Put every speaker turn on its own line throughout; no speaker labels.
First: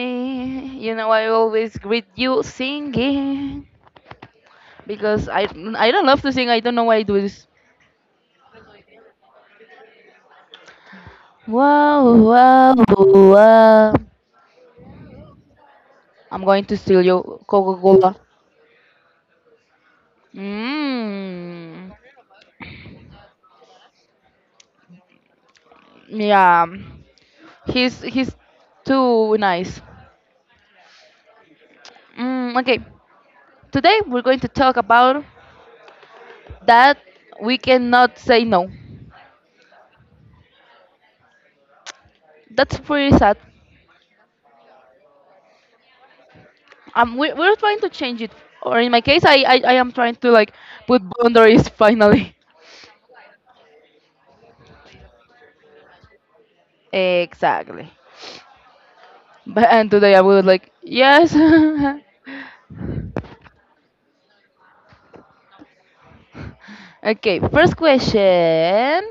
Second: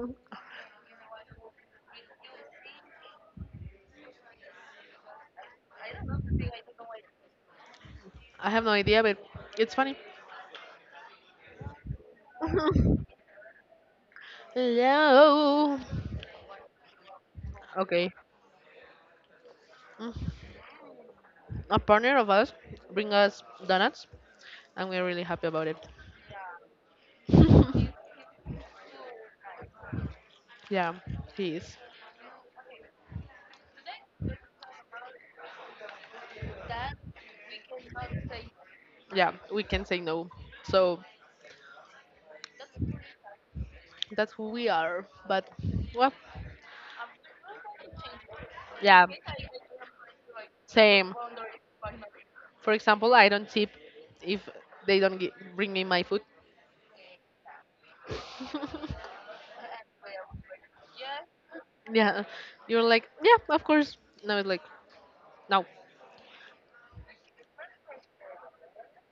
you know I always greet you singing because I don't love to sing. I don't know why I do this.
I have no idea, but it's funny.
Wow, wow, wow.
Hello.
I'm going to steal your
Okay.
Coca-Cola.
Mm, A
Mmm.
partner of us bring us donuts, and we're really happy about it.
Yeah, he's he's too nice.
Yeah, he is.
Okay, today we're going to talk about that we cannot say no.
Yeah, we can say no. So
That's pretty sad.
that's who we are. But well,
We're trying to change it, or in my
yeah,
case I am trying to like put
same.
boundaries finally.
For example, I don't tip if they don't gi- bring me my food.
Exactly. But and today I would like yes.
Yeah, you're like, yeah, of course. No, it's like, no.
Okay, first question.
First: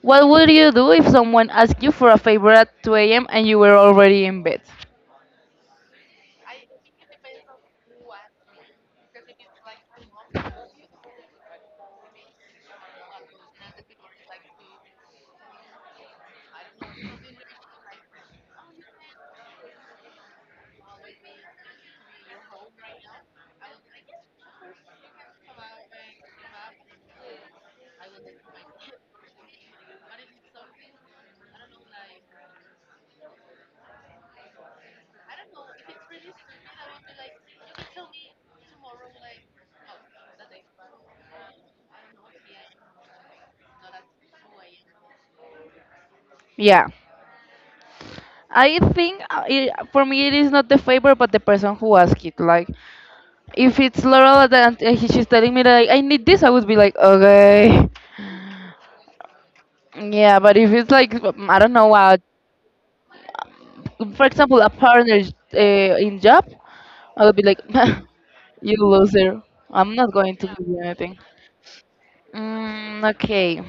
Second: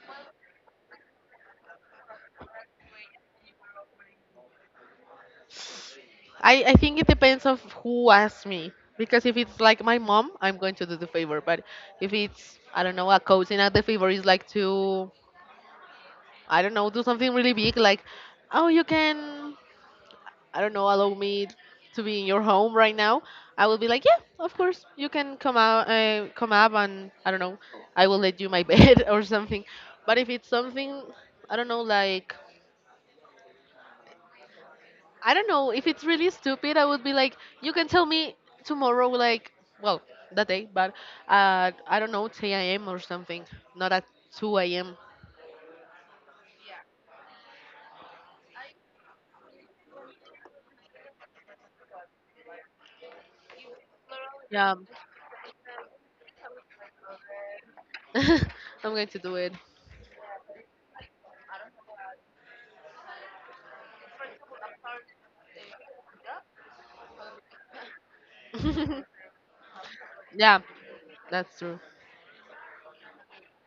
What would you do if someone asked you for a favor at 2 a.m. and you were already in bed?
I think it depends of who asks me. Because if it's like my mom, I'm going to do the favor. But if it's, I don't know, a cousin and the favor is like to, I don't know, do something really big like, oh, you can, I don't know, allow me to be in your home right now, I will be like, yeah, of course. You can come out, come up and, I don't know, I will let you my bed or something. But if it's something, I don't know, like, I don't know, if it's really stupid, I would be like, you can tell me tomorrow, like, well, that day, but I don't know, 10 a.m. or something, not at 2 a.m.
Yeah. I think for me it is not the favor but the person who asked it, like if it's Laurel and
Yeah,
she's telling me that like, I need this, I would be like okay.
I'm going to do it.
Yeah, but if it's like, I don't know, for example, a partner in job, I would be like, "You loser! I'm not going to
Yeah,
give you anything."
that's true.
Okay.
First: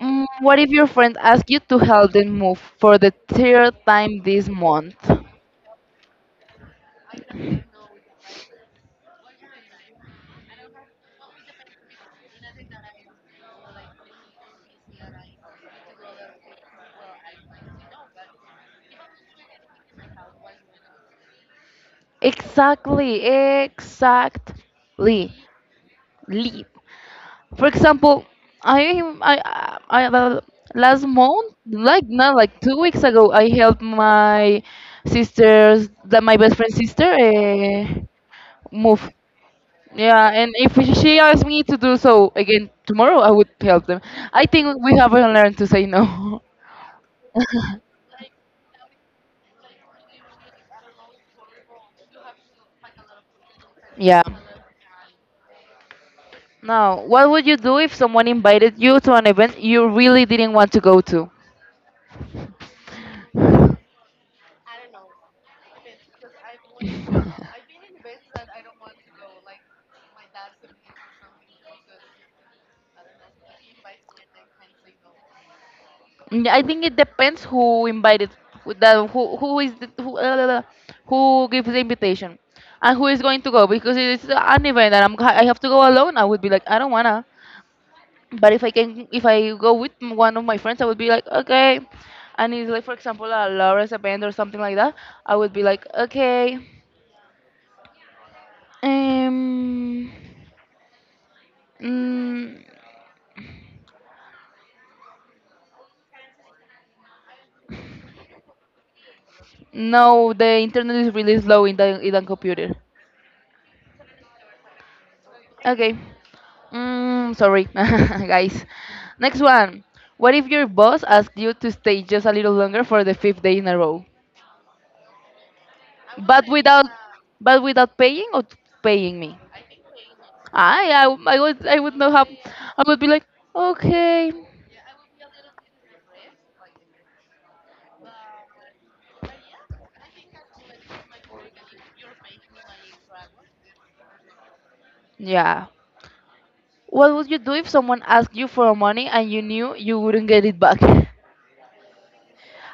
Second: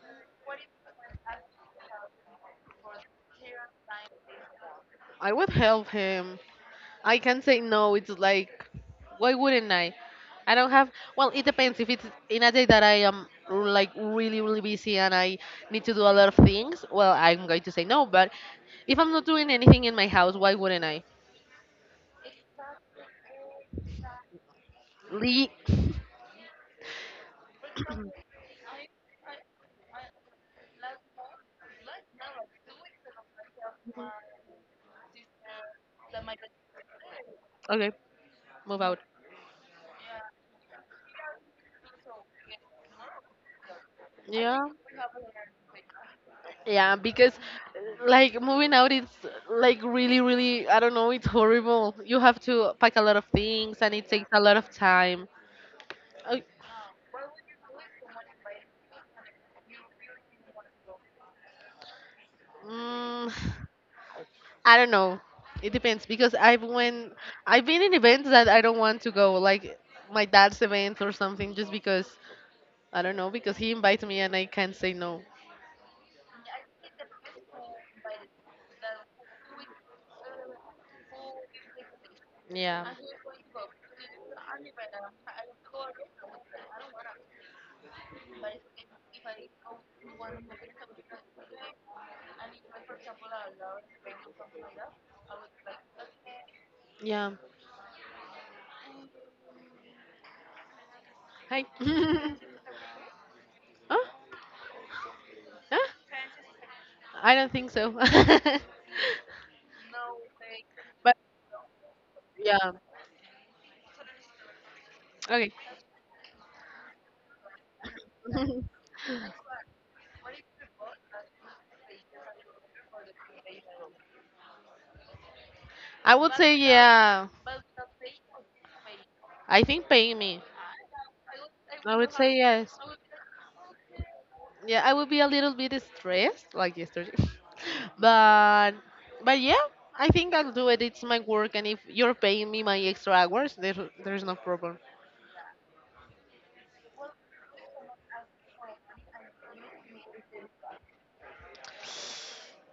What if your friend asks you to help them move for the third time this month?
I would help him. I can say no. It's like, why wouldn't I? I don't have. Well, it depends. If it's in a day that I am like really, really busy and I need to do a lot of things, well, I'm going to say no. But if I'm not doing anything in my house, why wouldn't I?
Exactly, exactly. Lee.
Leaks.
For example, I last month, like not like 2 weeks ago, I helped my that my best friend's sister.
Okay, move out.
Move. Yeah, and if she asked me to do so again tomorrow, I would help them. I
Yeah.
think we haven't learned to say no.
Yeah, because like moving out is like really, really, I don't know, it's horrible. You have to pack a lot of things and it
Yeah.
takes a lot of time. I,
Now, what would you do if someone invited you to an event you really didn't want to go to?
mm, I don't know. It depends because I've been in events that I don't want to go, like my dad's event or something, just because, I don't know, because he invites me and I can't say no.
I think it depends who invited, who the, who is the, who, la, la, who gives the invitation,
Yeah.
and who is going to go. Because it's an event and I have to go alone, I would be like, I don't wanna. But if I can, if I go with one of my friends, I would be like, okay. And it's like, for example, a Laura's a band or something like that. I would be like, okay.
Yeah.
Um,
Hi.
mm,
Huh? Ah, I don't think so.
no, the internet is really slow in the
Yeah.
computer.
Okay.
Okay. Sorry, guys. Next one. What if your boss asked you to stay just a little longer for the fifth day in a row,
I would
but
say
without,
yeah.
but without paying or paying me?
I think paying me.
I
I
would
would
not have.
say yes.
I would be like, okay,
Yeah, I would be a little bit stressed like yesterday. but but yeah, I think I'll do it. It's my work and if you're paying me my extra hours, there's no problem.
yeah. What would you do if someone asked you for money and you knew you wouldn't get it back?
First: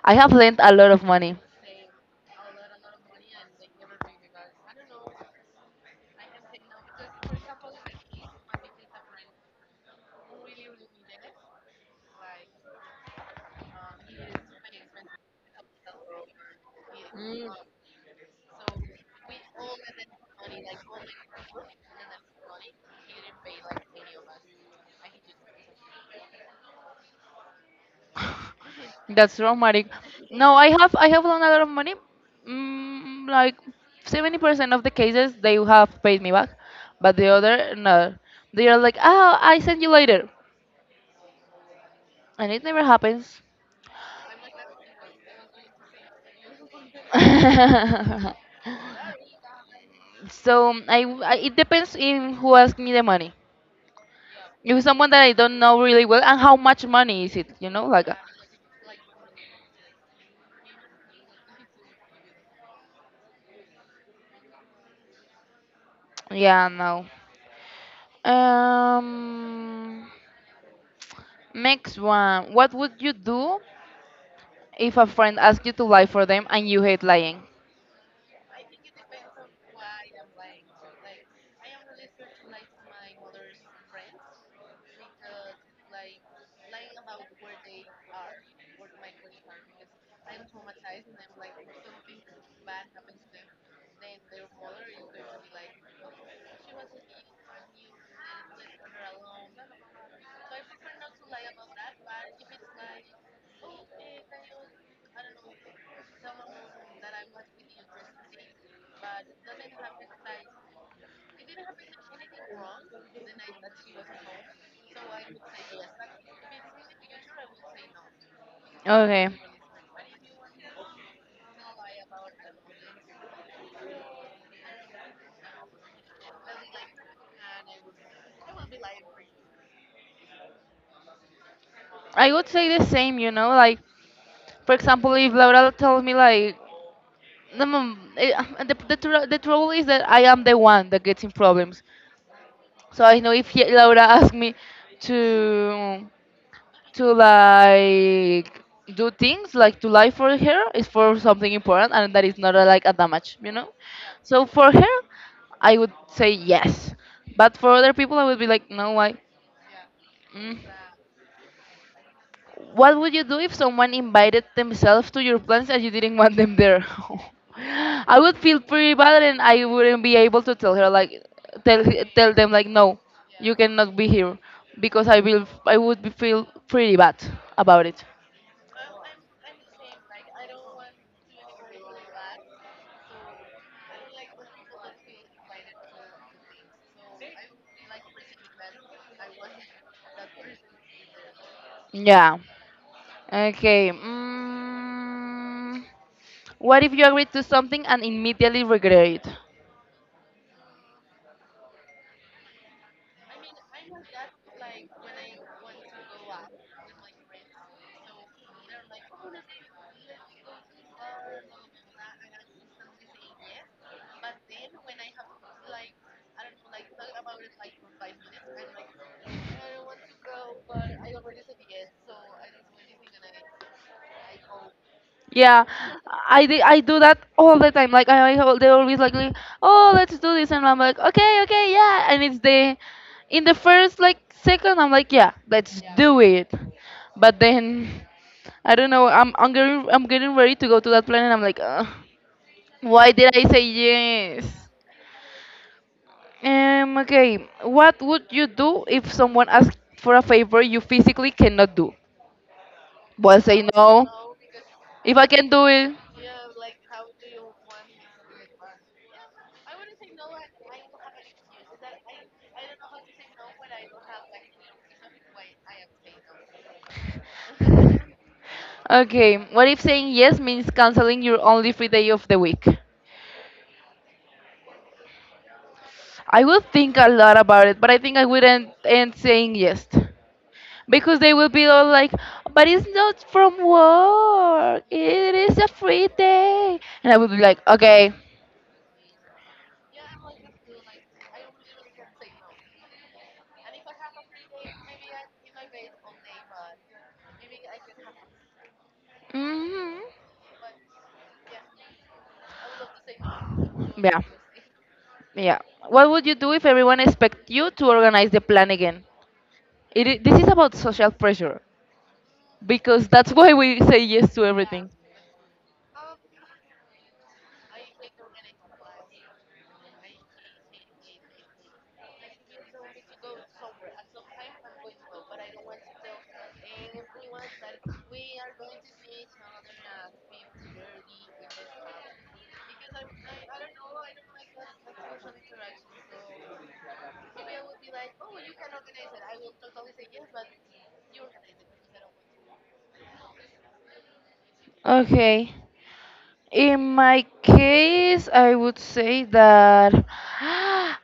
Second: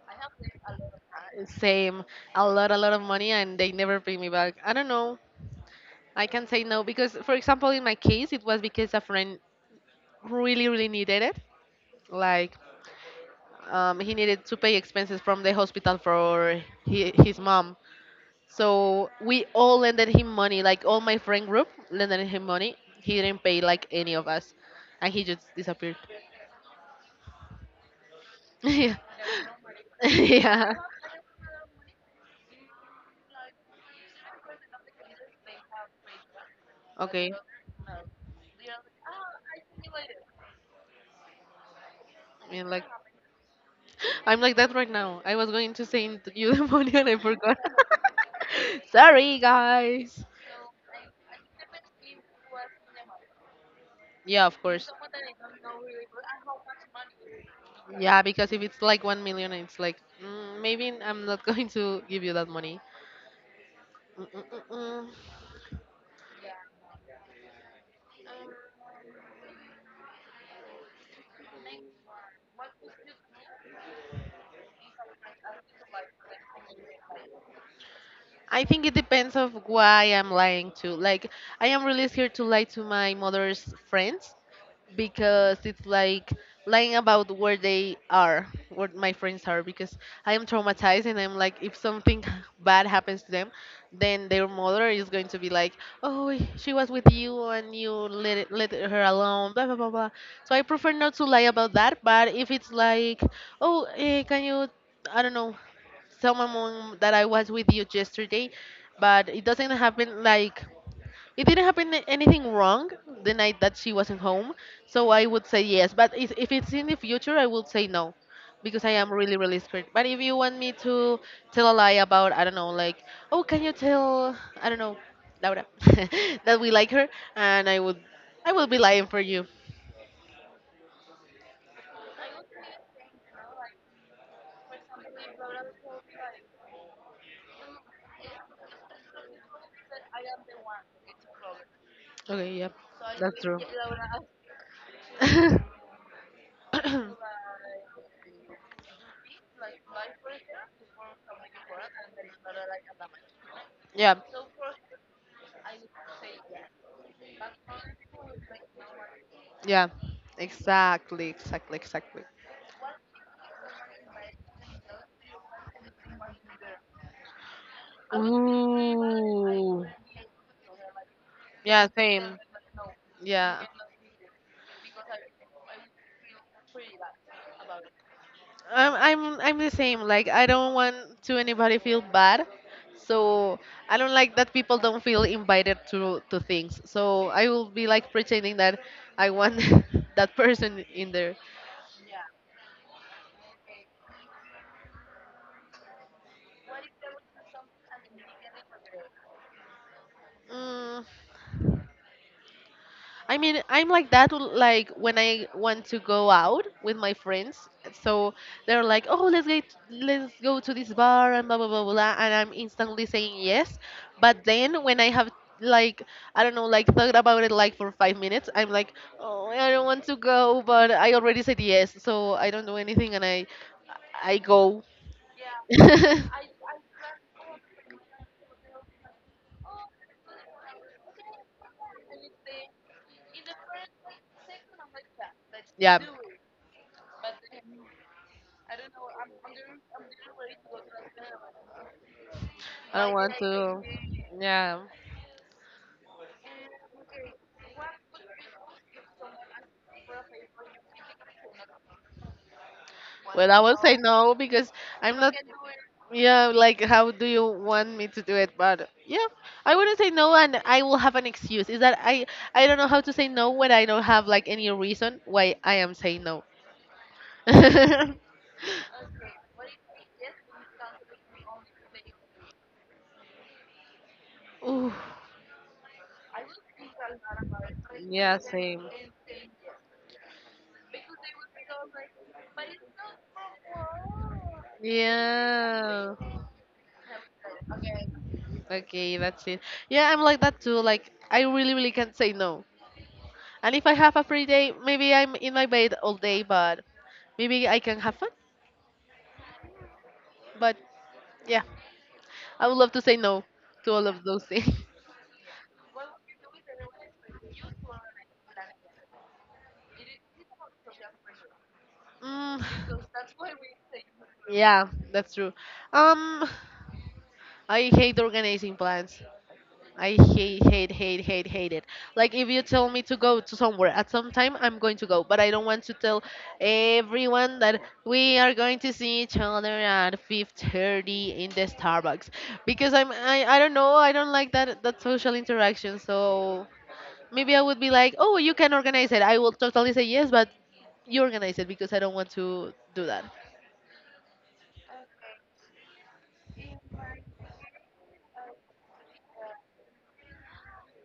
I have lent a lot of money.
Same. A lot of money and they never pay me back. I don't know. I can say no because for example in my case it was because a friend really, really needed it, like, he needed to pay expenses from the hospital for hi his mom. So we all lended him money, like all my friend group lended him money. He didn't pay like any of us, and he just disappeared. Yeah.
That's traumatic. No,
Yeah.
I have loaned a lot of money. Like 70% of the cases they have paid me back, but the
Okay.
other
I
no. They are like, oh, I send you later, and it
mean,
never
like
happens.
I'm like that right now. I was going to send you the money and I forgot. Sorry guys.
So I it depends in who asks me the money.
Yeah, of
If it's
course.
someone that I don't know really well, and how much money is it? You know, like
Yeah, because if it's like 1 million, it's like, mm, maybe I'm not going to give you that money. Mm-mm-mm.
yeah, no. Um, next one. What would you do if a friend asked you to lie for them and you hate lying?
I think it depends of why I'm lying to. Like, I am really scared to lie to my mother's friends because it's like lying about where they are, where my friends are, because I am traumatized and I'm like, if something bad happens to them, then their mother is going to be like, oh, she was with you and you let her alone, blah blah blah blah. So I prefer not to lie about that. But if it's like, oh, can you, I don't know, tell my mom that I was with you yesterday, but it doesn't happen, like, it didn't happen anything wrong the night that she wasn't home, so I would say yes. But if it's in the future, I would say no, because I am
Okay,
really, really scared. But if you want me to tell a lie about, I don't know, like, oh, can you tell, I don't know, Laura, that we like her, and I will be lying for you.
I would say the same. You know, like for example, if Laura tells me like, no, mom, eh, the trouble is that I am the one that gets in problems.
Okay, yeah,
So I know
that's
if
true.
he, Laura asks me to. Like, do things like to lie for her is for something important and that is not like a damage, you know.
Yeah,
So for her I would say yes, but for other people I would be like no, why.
yeah,
Mm.
exactly, exactly, exactly.
What would you do if someone invited themselves to your plans and you didn't want them there? I would feel pretty bad and I
Ooh.
wouldn't be able to tell her, like tell
Yeah,
tell
same.
them like no, you
Yeah,
cannot be here because I would be feel pretty bad about it.
I'm the same. Like, I don't want to anybody feel bad, so I don't like that people don't feel invited to things. So I will be like pretending that I want that person in there.
Yeah. Okay. What if you agree to something and immediately regret it?
Mm, I mean, I'm like that, like when I want to go out with my friends. So they're like, "Oh, let's get, let's go to this bar and blah blah blah blah," and I'm instantly saying yes. But then when I have, like, I don't know, like thought about it like for 5 minutes, I'm like, "Oh, I don't want to go," but I already said yes, so I don't do anything and I go.
Yeah, I do that all the time. They always like, oh let's do this, and I'm like okay, okay, yeah, and it's the in the first like second I'm like yeah, let's
Yeah.
do it, but then I don't know. I'm getting ready to go to that plan and I'm like
I
why
don't want
did I say
to.
yes?
Yeah.
Okay, what would you do if someone asked for a favor you physically cannot do? Well,
Well, I
say
will say
no.
no because I'm
If I
not.
can do it.
Yeah, like how do you want me to do it? But yeah, I wouldn't say no, and I will have an excuse. Is that I don't know how to say no when I don't have like any reason why I am saying no.
Okay, what if saying yes means canceling your only free day of the week?
Ooh.
I will think a lot about it, but I think I
Yeah,
wouldn't
same.
end saying yes. Because they will be all like, but it's not from work, it is a free
Yeah.
day. And I will be like, okay.
Okay, that's it. Yeah, I'm like that too. Like I really, really can't say no. And if I have a free day, maybe I'm in my bed all day, but maybe I can have fun.
Hmm.
But yeah, I would love to say no to all
Yeah.
of those things.
Yeah. What would you do if everyone expect you to organize the plan again? This is about social pressure
Mm,
because that's why we say yes to
yeah,
everything.
that's true. Um, I hate organizing plans. I hate, hate, hate, hate, hate it. Like if you tell me to go to somewhere at some time, I'm going to go. But I don't want to tell everyone that we are going to see each other at 5:30 in the Starbucks because I don't know, I don't like that social interaction. So maybe I would be like, oh, you can organize it. I will totally say yes, but you organize it because I don't want to do that.
Okay. In my case, I would say that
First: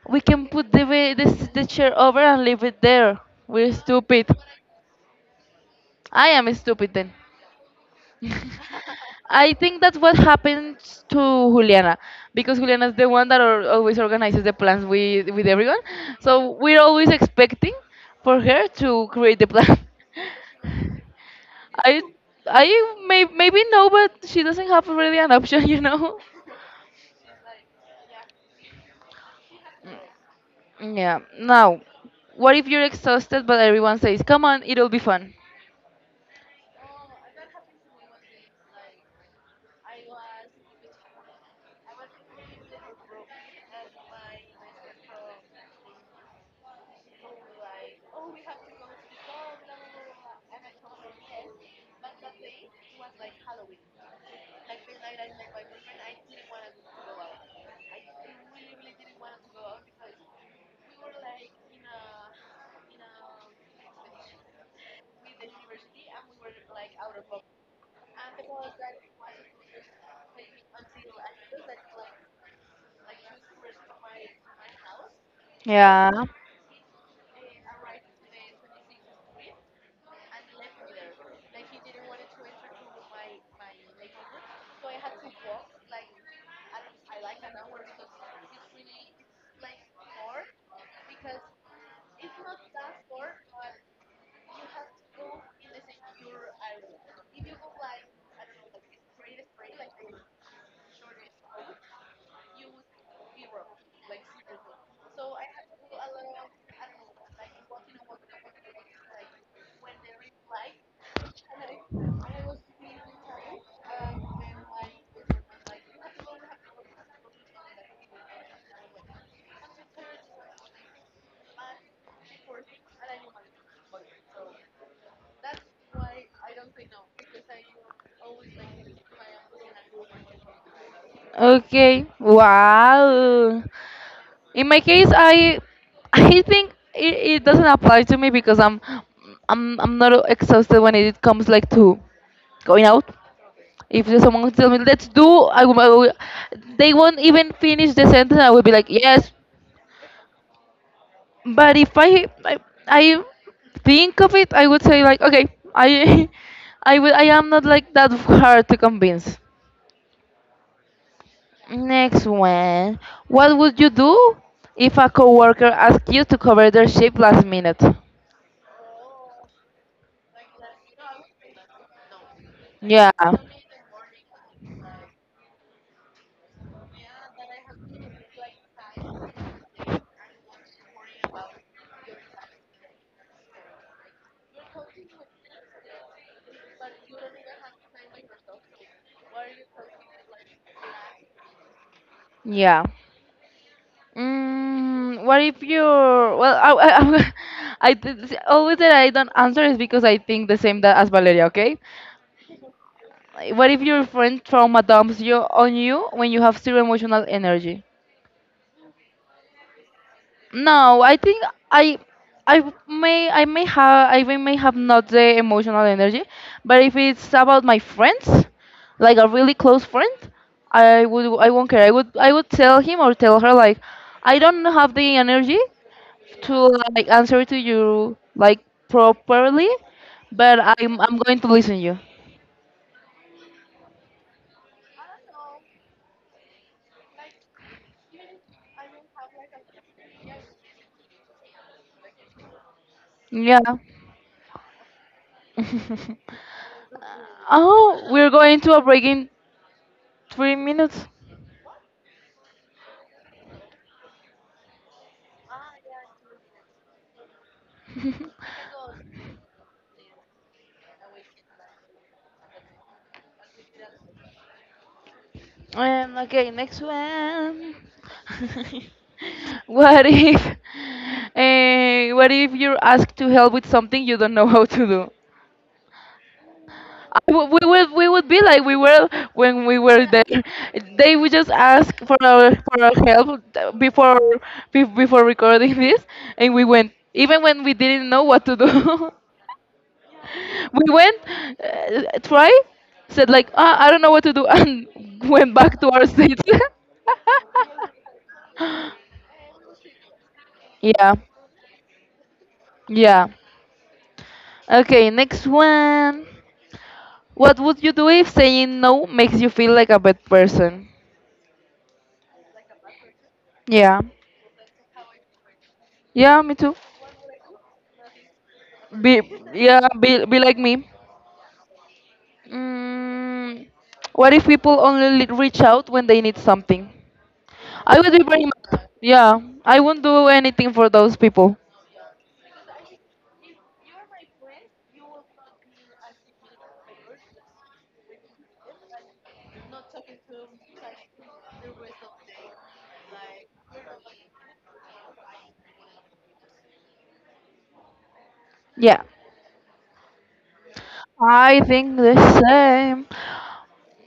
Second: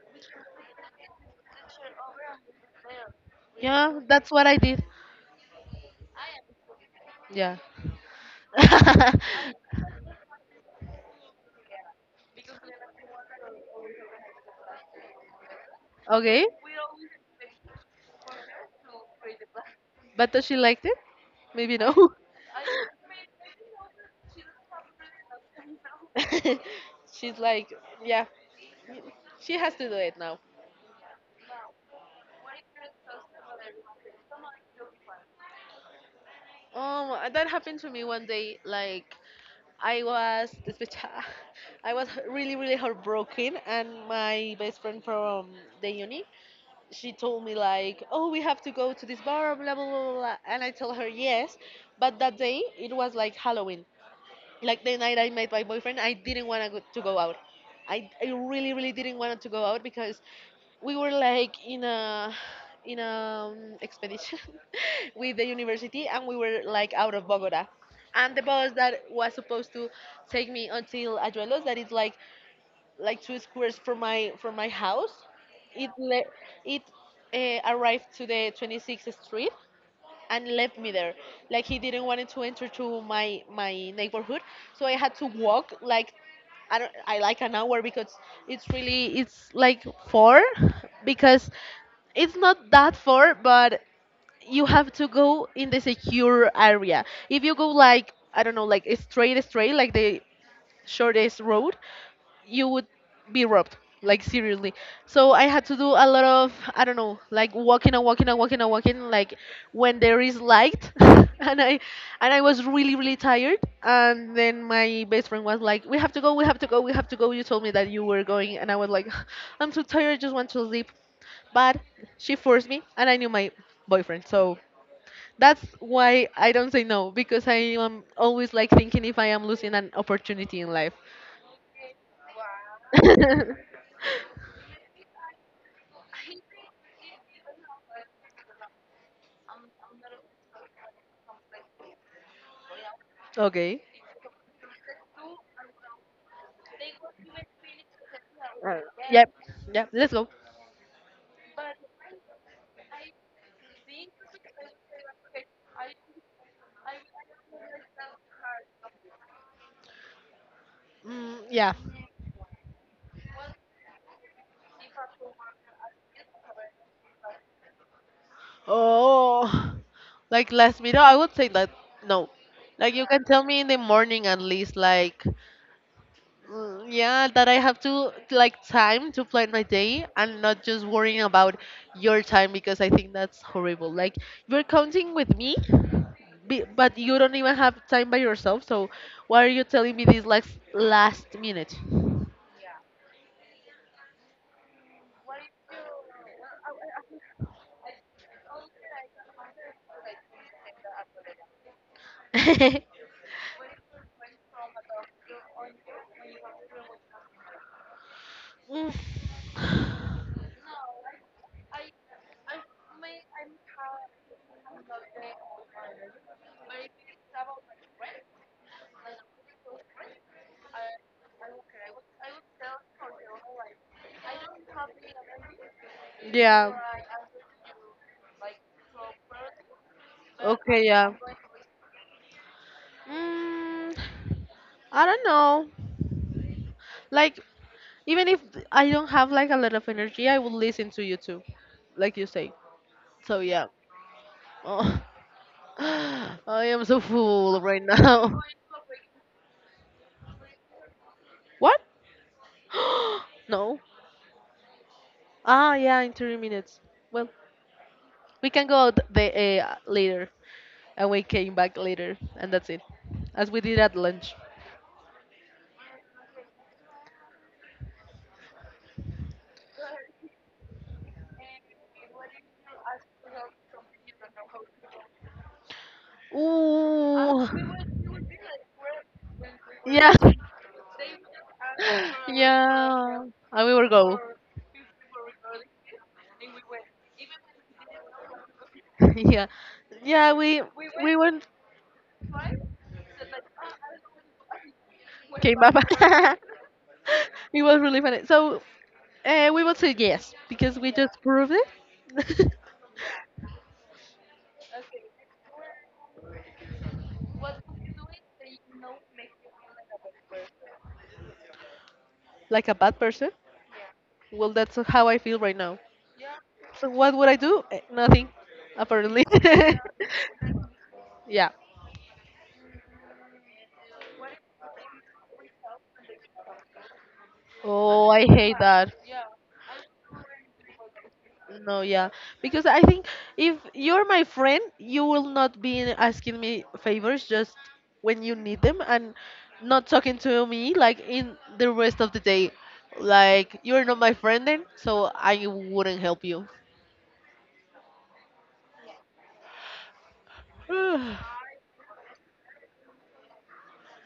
we can put the, the chair over and leave it there. We're
Yeah,
stupid.
that's what I did.
I am stupid then.
Yeah.
I think that's what happens to Juliana, because Juliana is the one that al always organizes the plans with everyone. So
Okay,
we're always expecting for her to create the plan.
but does she liked it? Maybe
I
no.
I maybe no, but she doesn't have really an option, you know.
She's like, yeah, she has to do it now.
Yeah. Now, what if you're exhausted but everyone says, "Come on, it'll be fun."
That happened to me one day. Like, I was despecha- I was really, really heartbroken, and my best friend from the uni, she told me like, oh, we have to go to this bar, blah blah blah, blah, blah," and I told her yes, but that day it was like Halloween, like the night I met my boyfriend, I didn't want to go out. I really, really didn't want to go out because we were like in a expedition with the university, and we were like out of Bogota. And the bus that was supposed to take me until Ayuelos, that is like two squares from my house, it
Yeah.
le- it arrived to the 26th street and left me there. Like he didn't want to enter to my my neighborhood, so I had to walk like, I don't I like an hour, because it's really it's like far, because it's not that far, but you have to go in the secure area. If you go, like, I don't know, like straight, straight, like the shortest road, you would be robbed. Like seriously. So I had to do a lot of, I don't know, like walking and walking and walking and walking, like when there is light and I was really, really tired and then my best friend was like, we have to go, we have to go, we have to go. You told me that you were going and I was like, I'm so tired, I just want to sleep. But she forced me and I knew my boyfriend, so that's why I don't say no because I am always like thinking if I am losing an opportunity in life.
Okay. Wow. In my case, I I think it doesn't apply to me because I'm not exhausted when it comes like to going out.
Okay.
If there's someone tells me let's do, I will- they won't even finish the sentence. I will be like yes,
Yep. Yep. Let's go.
but if I I think of it, I would say like okay, I I am not like that hard to convince.
Mm, yeah.
Next one, what would you do if a coworker asked you to cover their shift last minute?
Oh, like last minute, I would say that no. Like you
Yeah.
can tell me in the morning at least, like, mm, yeah, that I have to like time to plan my day and not just worrying about your time because I think that's horrible. Like, you're counting with me, but you don't even have time by yourself. So why are you telling me this last minute?
Yeah. What if you're well? I always that I don't answer is because I think the same that as Valeria. Okay. What if your friend trauma dumps you on you when you have zero emotional energy?
Mm.
No, I think I I may have. I may have not the emotional energy, but if it's about my friends, like a really close friend, I won't care. I would tell him or tell her like I don't have the energy to
Yeah.
like answer to you like properly, but
Okay, yeah.
I'm going to listen you.
Mm, I don't know. Like, even if I don't have like a lot of energy, I will listen to you too, like you say. So
Yeah.
yeah. Oh, I am so full right
Oh, we're
now.
going to a break in 3 minutes.
What? No. Ah, yeah, in 30 minutes. Well, we can go out the later, and we came back later, and that's it, as we did at lunch.
Okay, next one. What if, what if you're asked to help with something you don't know how to do? I
Ooh.
w- we would We would be like we were when we were
Yeah.
there. They would just ask for our
Yeah.
help
And we will go.
before before recording this, and we went even when we didn't know what to do.
Yeah. Yeah,
We
we
went
went
try said like ah, I don't know what to do, and went
Okay, bye
back to our
bye.
seats.
it was really funny. We would say yes because we
Yeah,
just proved it.
yeah. Okay, next one. What would you do if saying no makes you feel like a bad person?
like a bad person.
Yeah,
Well, that's how I feel right now.
yeah, me too.
So what would I do? Eh, nothing,
Be,
apparently.
yeah, be like me.
Yeah.
Mm, what if people only reach out when they need something? I
Oh,
would be
I
very
hate
mad.
that.
Yeah, I won't do anything for those people.
No, yeah. Because I think if you're my friend, you will not be asking me favors just when you need them and not talking to me like in the rest of the day. Like, you're not my friend then, so I wouldn't help you.
Yeah, I think the same.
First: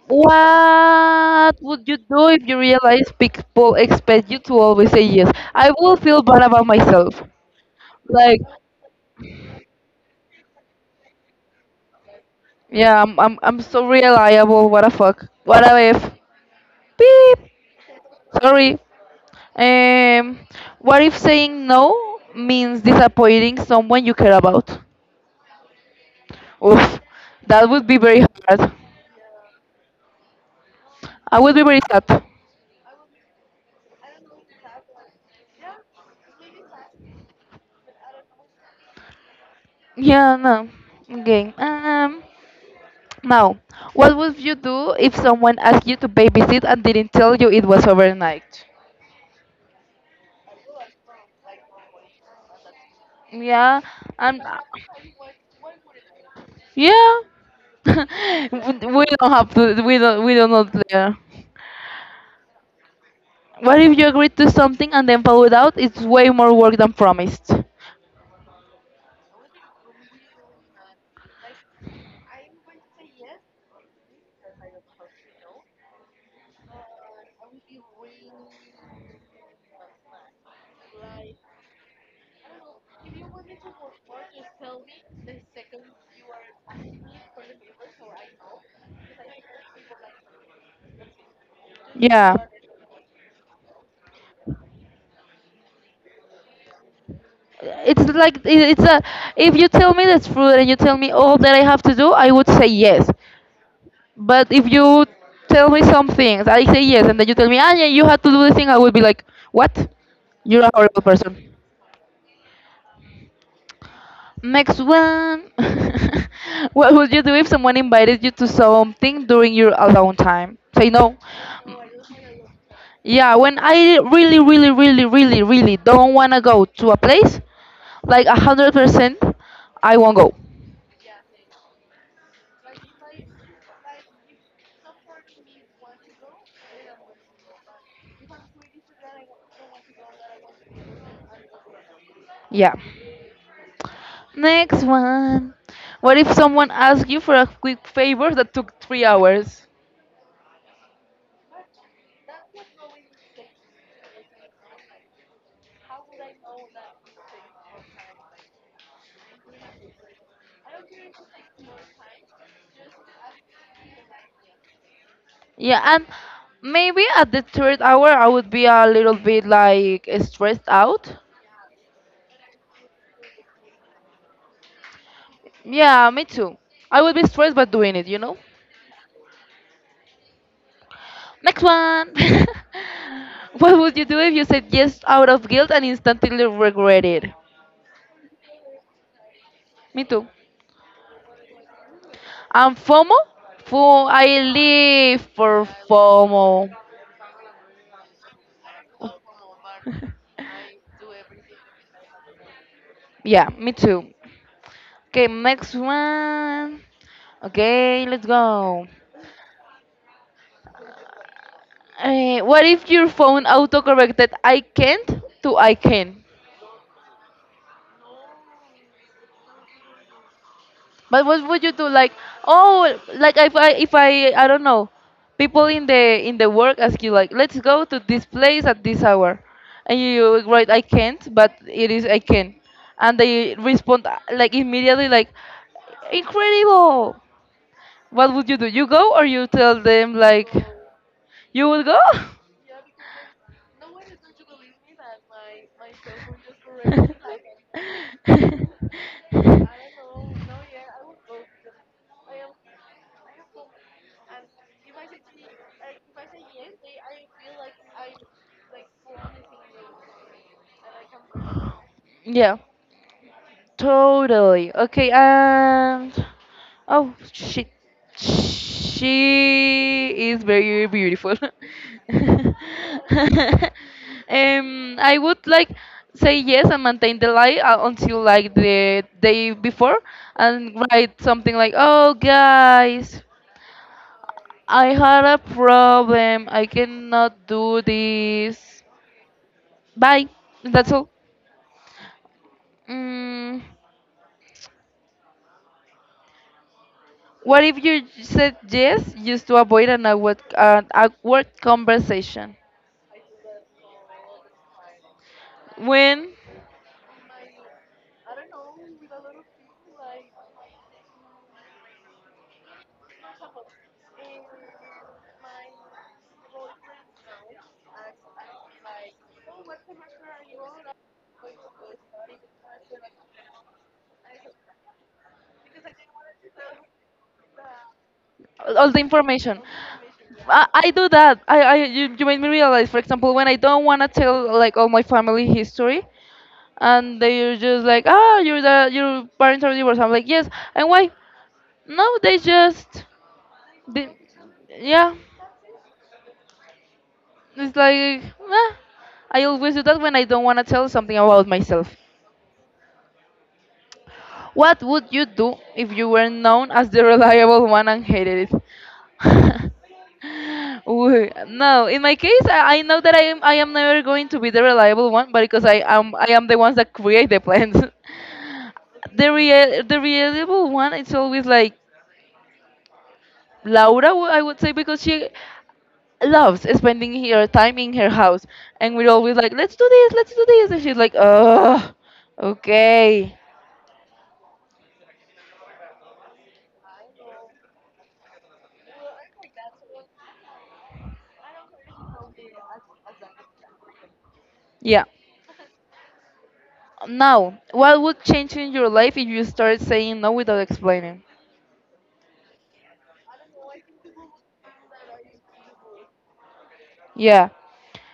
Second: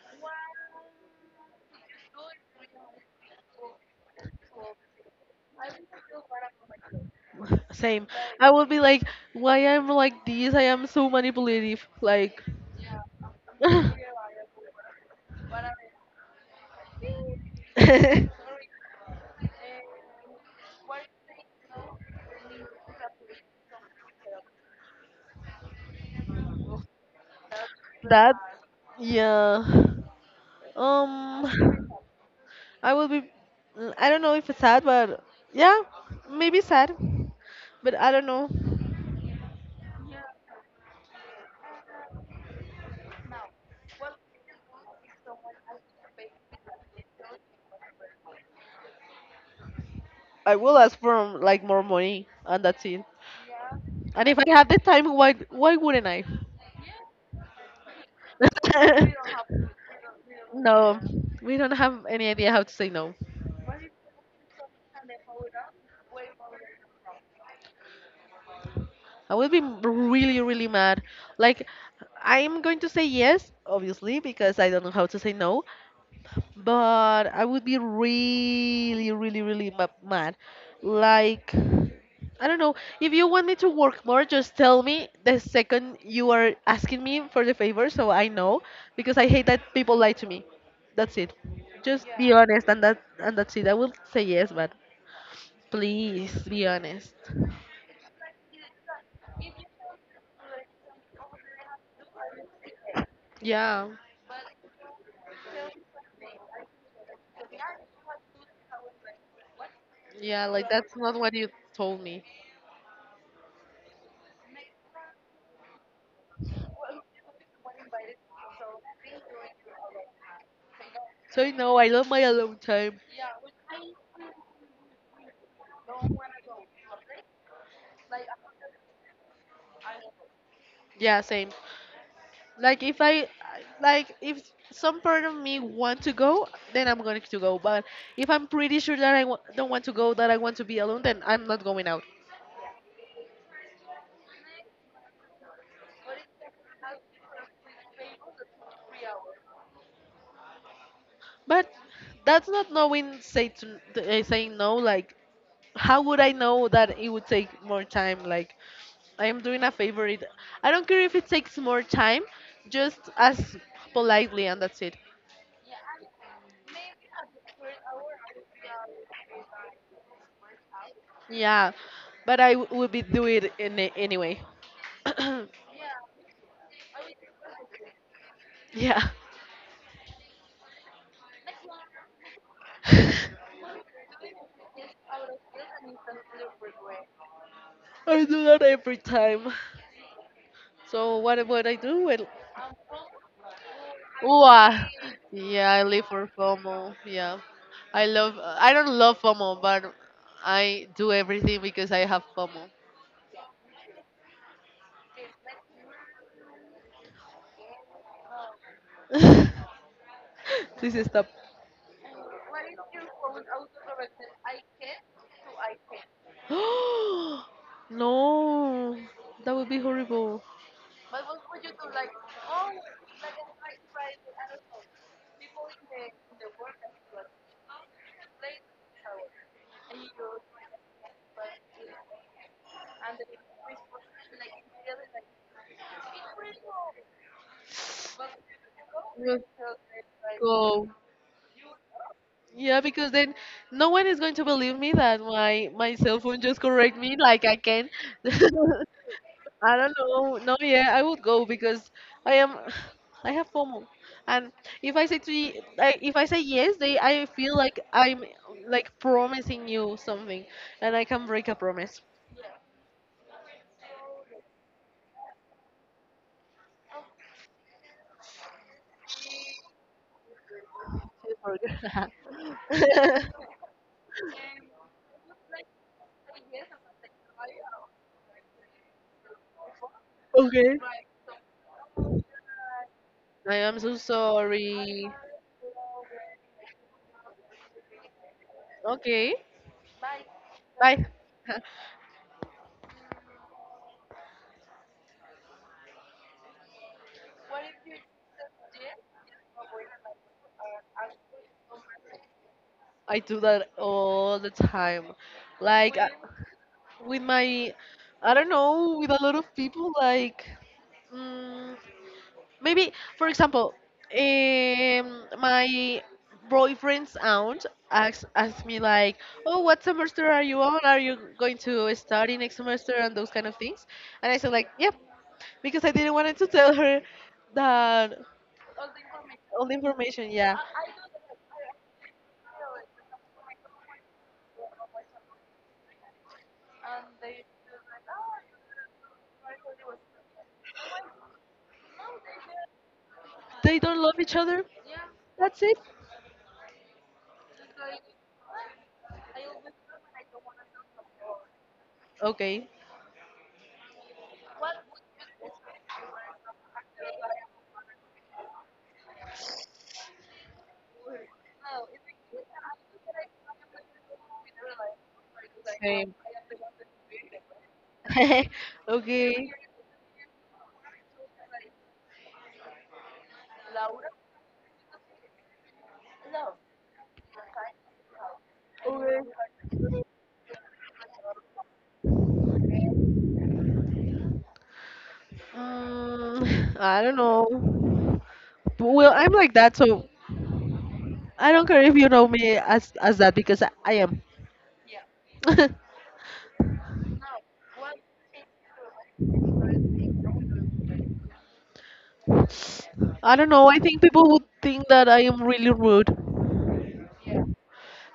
What would you do if you realize people expect you to always say yes? I will feel bad about myself.
Same.
Like,
I would be like, why I'm like this? I am so manipulative. Like,
yeah, I'm so reliable. What a fuck. What a if. Beep.
that.
Sorry. Um, what if saying no means disappointing someone you care about? Oof, that would be very hard.
Yeah.
I
Um.
would be very sad.
I will be. I don't know if it's sad, but yeah, maybe sad. But I don't know.
Yeah, no. Okay. Now, what would you do if someone asked you to babysit and didn't tell you it was overnight?
I will ask for like more money, and that's it.
Yeah,
And if I
I'm.
have the time, why wouldn't I?
Yeah, we don't have to. We don't. We don't know
no,
there.
we don't have any idea how to say no.
What if you agreed to something and then followed out? It's way more work than promised.
I will be m- Really really mad. Like, I'm going to say yes, obviously, because I don't know how to say no. But I would be really, really, really mad. Like, I don't know. If you want me to work more, just tell me the second you are asking me for the favor so I know because I hate that people lie to me. That's it. Just be
Yeah.
honest and that's it. I will say yes, but please be honest.
It's a, if you tell me the truth and you tell me all that I have to do, I would say yes.
Yeah.
But if you tell me some things, I say yes, and then you tell me, ah, yeah, you have to do this thing, I will be like, what?
Yeah,
You're
like
a
that's
horrible
not what you
person.
told me.
Next one. What would you do if someone invited you to something during your alone time? Say no.
So no, I love my alone time.
Yeah, when I really don't want to go to a place, like 100%, I won't go.
Yeah, same. Like if I like if some part of me want to go, then I'm going to go. But if I'm pretty sure that I don't want to go, that I want to be alone, then I'm not going out.
Yeah. Next one. What if someone asks you for a quick favor that took 3 hours?
But that's not knowing saying no. Like, how would I know that it would take more time? Like, I am doing a favor. It I don't care if it takes more time, just as politely and that's it.
Yeah, and maybe at the third hour I would be a little bit like stressed out.
Yeah, but I would be do it in anyway.
Yeah, me too. I would be stressed by doing it, you know?
yeah.
Next one. What would you do if you said yes out of guilt and instantly regret it?
I do that every time.
Me too.
So what would I do? Well,
And FOMO? Fo I
ooh, ah,
live for
yeah, I live for
FOMO.
FOMO. Yeah, I love. I don't love FOMO, but I do everything because I have FOMO.
Yeah, me too. Okay, next one. Okay, let's go.
please stop.
What if your phone autocorrected I can't to I can?
no, that would be horrible.
But what would you do? Like, oh, like if I, I don't know, people in the work ask you like, let's go to this place at this hour, and you write I can't, but it is I can, and they respond like immediately like, incredible. What would you do? You go or
Yes,
you tell them like,
go.
you will go?
Yeah, because then no one is going to believe me that my cell phone just correct me like I can. I don't know. No, yeah, I would go because I am, I have FOMO, and if I say to y- I, if I say yes, they I feel like I'm like promising you something, and I can break a promise.
Yeah. Totally. Okay, and oh shit. She is very beautiful. I would like say yes and maintain the lie until like the day before and
okay.
write something like, "Oh guys,
I am so
I
sorry.
had a problem. I cannot do this.
Okay.
Bye." That's
Bye.
all. Mm. What if you said yes just to avoid an awkward conversation?
I do that all the time. Like. uh,
When?
with my, I don't know, with a lot of people like, mm, maybe for example, my boyfriend's aunt asked me like, oh, what semester are you on, are you going to study next semester and those kind of things, and I said like yep because I didn't want to tell her that
All the information.
all the information, yeah.
I do that. I, you made me realize, for example, when I don't want to tell like all my family history, and they're just like, ah, you're the your parents are divorced. I'm like, yes, and why? No, they just,
They don't
they,
love each other,
yeah.
that's it.
It's like, ah. I always do that when I don't want to tell something about myself.
Okay,
What would you do if you were known as the reliable one and hated it? Ooh, no, in my case, I know that I am never going to be the reliable one, but because I
same.
am I am the ones that create the plans. the
Okay.
real the reliable one, it's always like Laura, I would say, because she loves spending her time in her house, and we're always like, let's do this, and she's like, oh, okay,
Um, I don't know. Well, I'm like that, so I don't care if you know me as that because I am.
yeah. Now, what would change in your life if you started saying no without explaining?
I don't know. I think people would think that I am really rude.
Yeah.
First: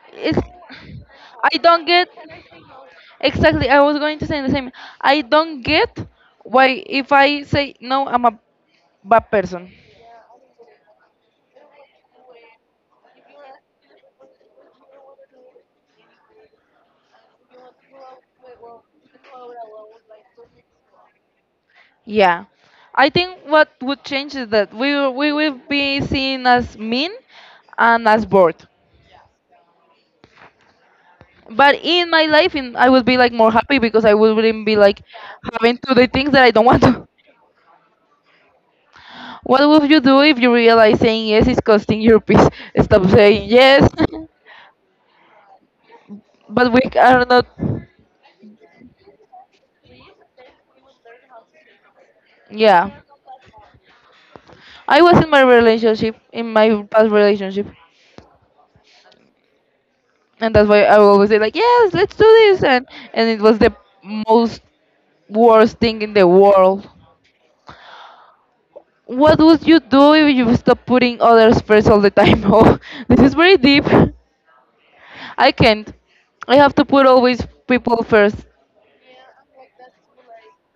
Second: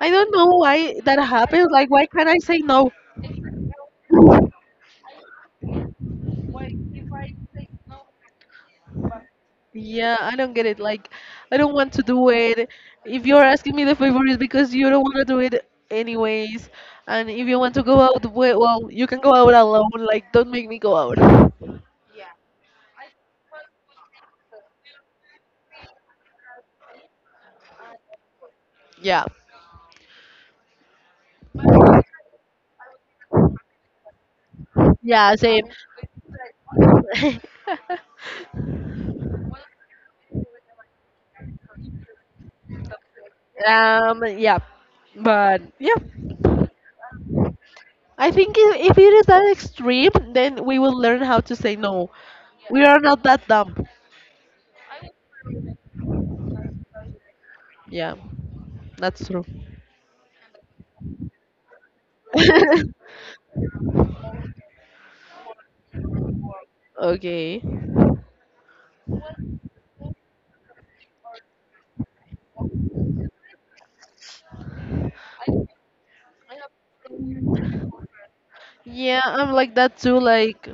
I don't
It's
know why that
I
happens.
don't
Like, why
get
can't I say no?
exactly I was going to say the same. I don't get why if I say no I'm a bad person.
Yeah, I don't get it. Like, I don't want to do it. If you're asking me the favor, it's because you don't want to do it anyways. And if you want to go out, well, you can go out alone. Like, don't make me go out.
Yeah. I think what would change is that we will be seen as mean and as bored.
Yeah,
But in my life in I would be like more happy because I wouldn't be like
yeah, same.
having to do things that I don't want to. What would you do if you realize saying yes is costing your peace? Stop saying yes.
Yeah, but yeah,
But we are not.
I think if it is that extreme, then we will learn how to say no. We
Yeah,
are not that dumb.
I was in my relationship, in my past relationship,
Yeah, that's true.
and that's why I always say like, yes, let's do this, and it was the most worst thing in the world.
Okay.
What would you do if you stop putting others first all the time? Oh, this is very deep. I can't. I have to put always people first.
Yeah, I'm like that too. Like.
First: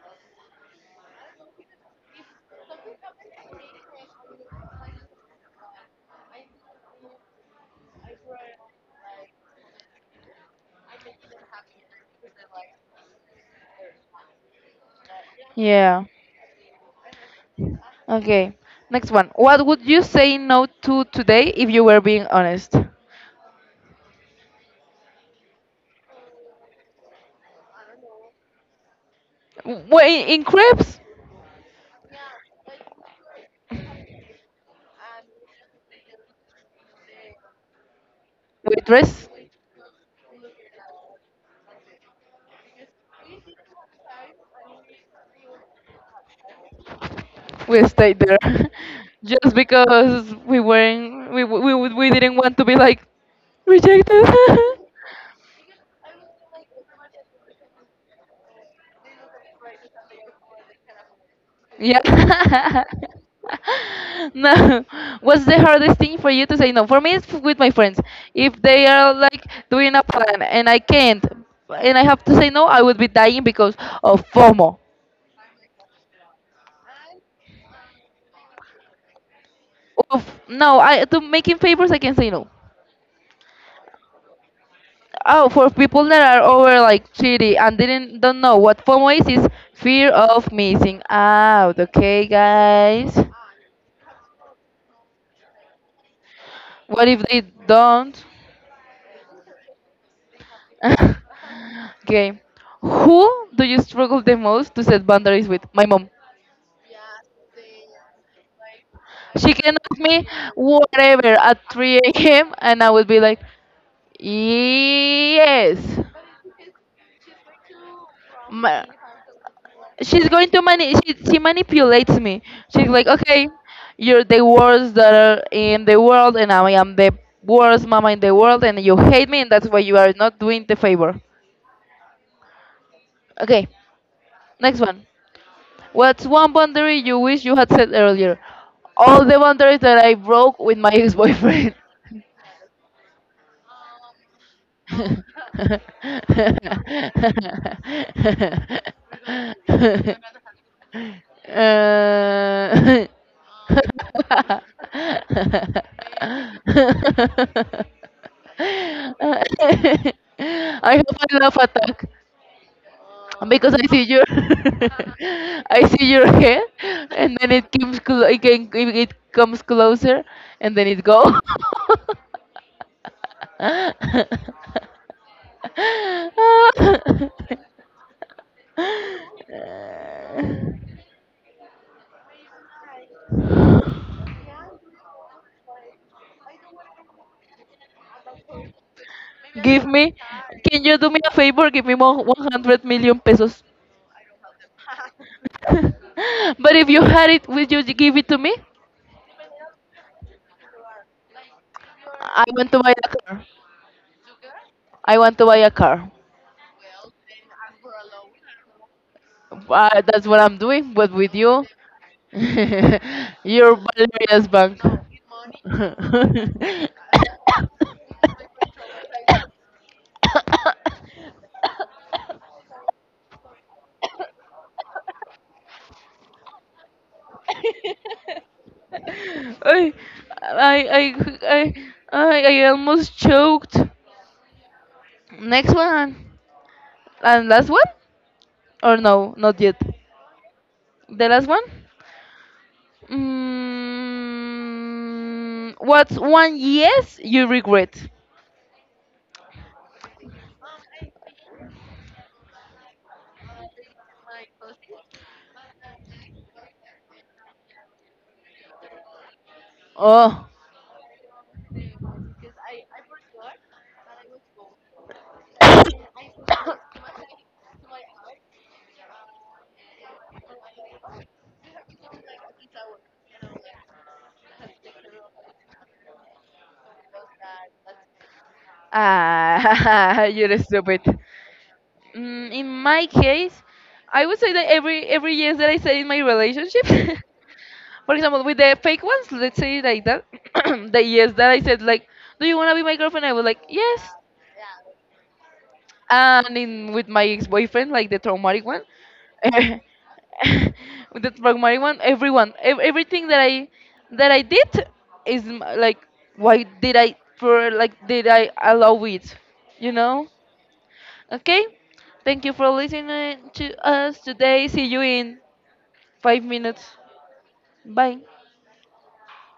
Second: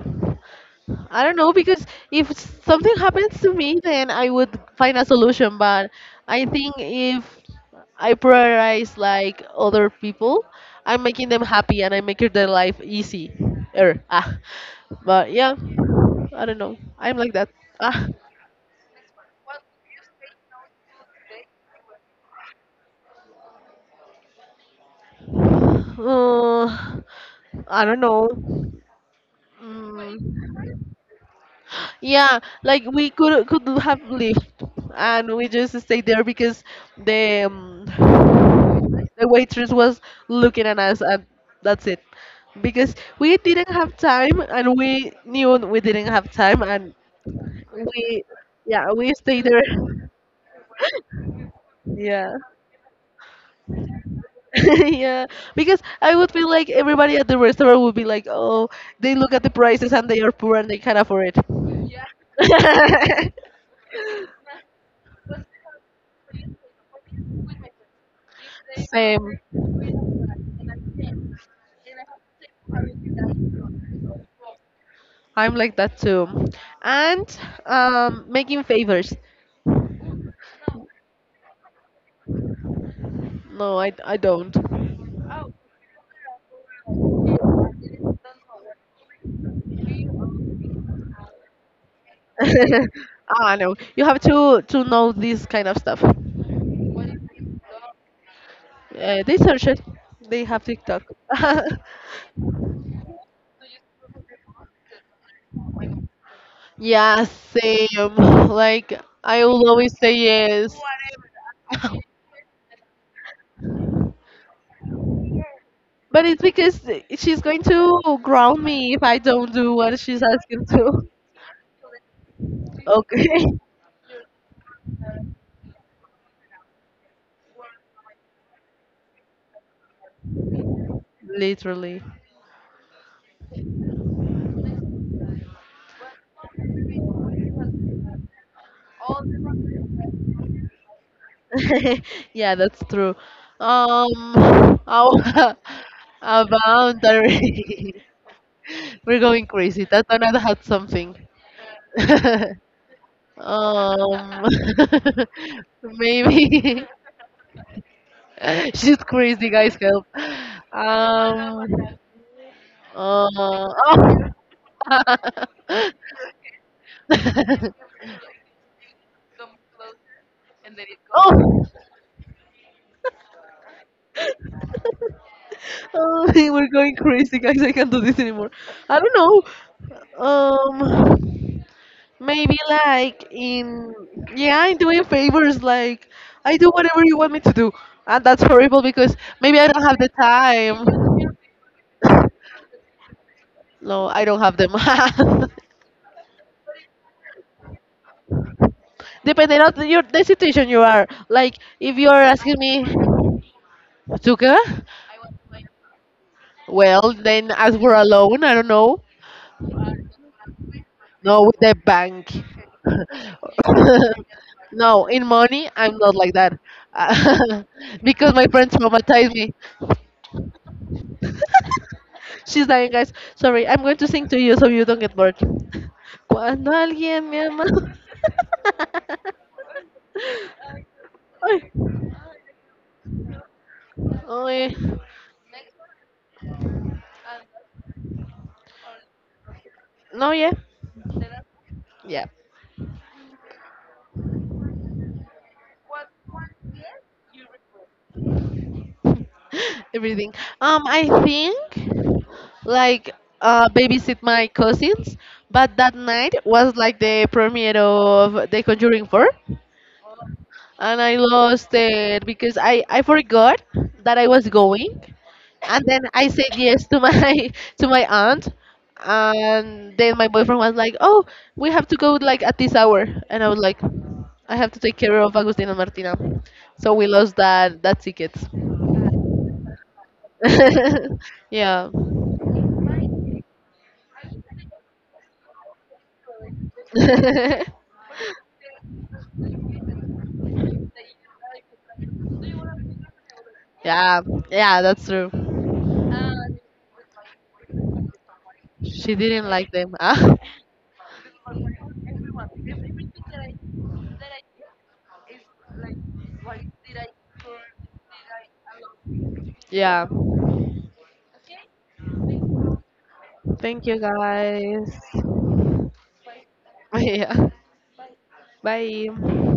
I don't know because if something happens to me, then I would find a solution. But I think if I prioritize like other people, I'm making them happy and I'm making their life easy. Ah. But yeah,
Yeah.
I don't know. I'm like that. Ah.
Okay. Next one. What would you say no to today if you were being honest?
Uh, I don't know.
Well, in
Mm,
crepes,
yeah, like we could have lived, and we just stayed there because the um,
we
the
dress,
waitress was looking at us, and that's it. Because we didn't have time, and we knew we didn't have time, and
we stayed
we,
there,
yeah, we stayed
just
there.
because we weren't, we we
Yeah,
didn't want to be like rejected.
yeah. Because I would be like, everybody at the restaurant would be like, oh, they look at the prices and they are poor and they can't afford it.
Yeah. No. What's the hardest thing for you to say no? For me, it's with my friends. If they are
Same.
like doing a plan and I can't, and I have to say no, I would be dying because of FOMO.
I'm like that too. And making favors.
Of, no, I to making favors. I can say no.
No, I don't.
Oh, for people that are over like 30 and didn't don't know what FOMO is fear of missing out. Okay, guys.
ah, no. You have to know this kind of stuff.
What if they don't?
They search it. They have TikTok.
Okay. Who do you struggle the most to set boundaries with? My mom.
Yeah, same. Like I
She
will
can
always
ask
say
me
yes.
whatever at 3 a.m. and I would be like, yes.
But it's because she's going to ground me if I don't do what she's
she's going to
asking
mani-
to.
she manipulates me. She's like,
Okay.
okay, you're the worst daughter in the world and I am the worst mama in the world and you hate me and that's why you are not doing the favor.
Literally.
Okay, next one. What's one boundary you wish you had set earlier? All the boundaries that I broke with my ex-boyfriend.
Yeah, that's true. How about boundary. We're going crazy. Tatana had something.
Uh,
Um, maybe, she's crazy, guys. Help.
I hope I laugh
Um.
attack
Uh,
because I see your
oh.
I see your head and then it
oh.
comes clo- it, can, it comes closer and then it goes.
we're going crazy, guys. I can't do this anymore. I don't know. Maybe like in, yeah, I'm doing favors. Like, I do whatever you want me to do, and that's horrible because maybe I don't
Give
have the
me, can
time.
you do me a favor? Give me 100 million pesos.
No, I don't have them.
But if you had it, would you give it to me?
Depending on your the situation you are. Like if you are
I
asking
want to
me.
buy a car.
Suka?
I want to buy a car.
Well, then as we're alone, I don't know.
That's what I'm doing, but with
No, with
you,
the bank.
your Valeria's bank.
no, in money, I'm not like that. because my friends traumatized me. She's dying, guys. Sorry, I'm going to sing to you so you don't get bored. Cuando alguien me ama.
I, I,
Ay,
I, I almost choked.
ay.
Next one. And last one? Or no, not yet.
No, yeah.
The last one?
Yeah.
Mm, what's one yes you regret?
everything. I think like babysit my cousins, but that night was like the premiere of The Conjuring 4,
Oh,
and I lost it because I forgot that I was going, and then I said yes to my to my aunt. And then my boyfriend was like, "Oh, we have to go like at this hour," and I was like, "I have to take care of Agustina and Martina," so we lost that ticket.
ah, you're stupid.
yeah.
Mm, in my case, I would say that every yes that I stay in my relationship, For example, with the fake ones, let's say like that, the yes that I said like, "Do you wanna be my girlfriend?" I was like, "Yes."
yeah, yeah, that's true.
And in with my ex-boyfriend, like the traumatic one,
She didn't like
with
them.
the traumatic one, everything that I did is like, why did I for like did I allow it? You
yeah.
know? Okay. Thank you for listening to
Thank you
us today. See you
guys.
in 5 minutes.
yeah.
Bye.
Bye.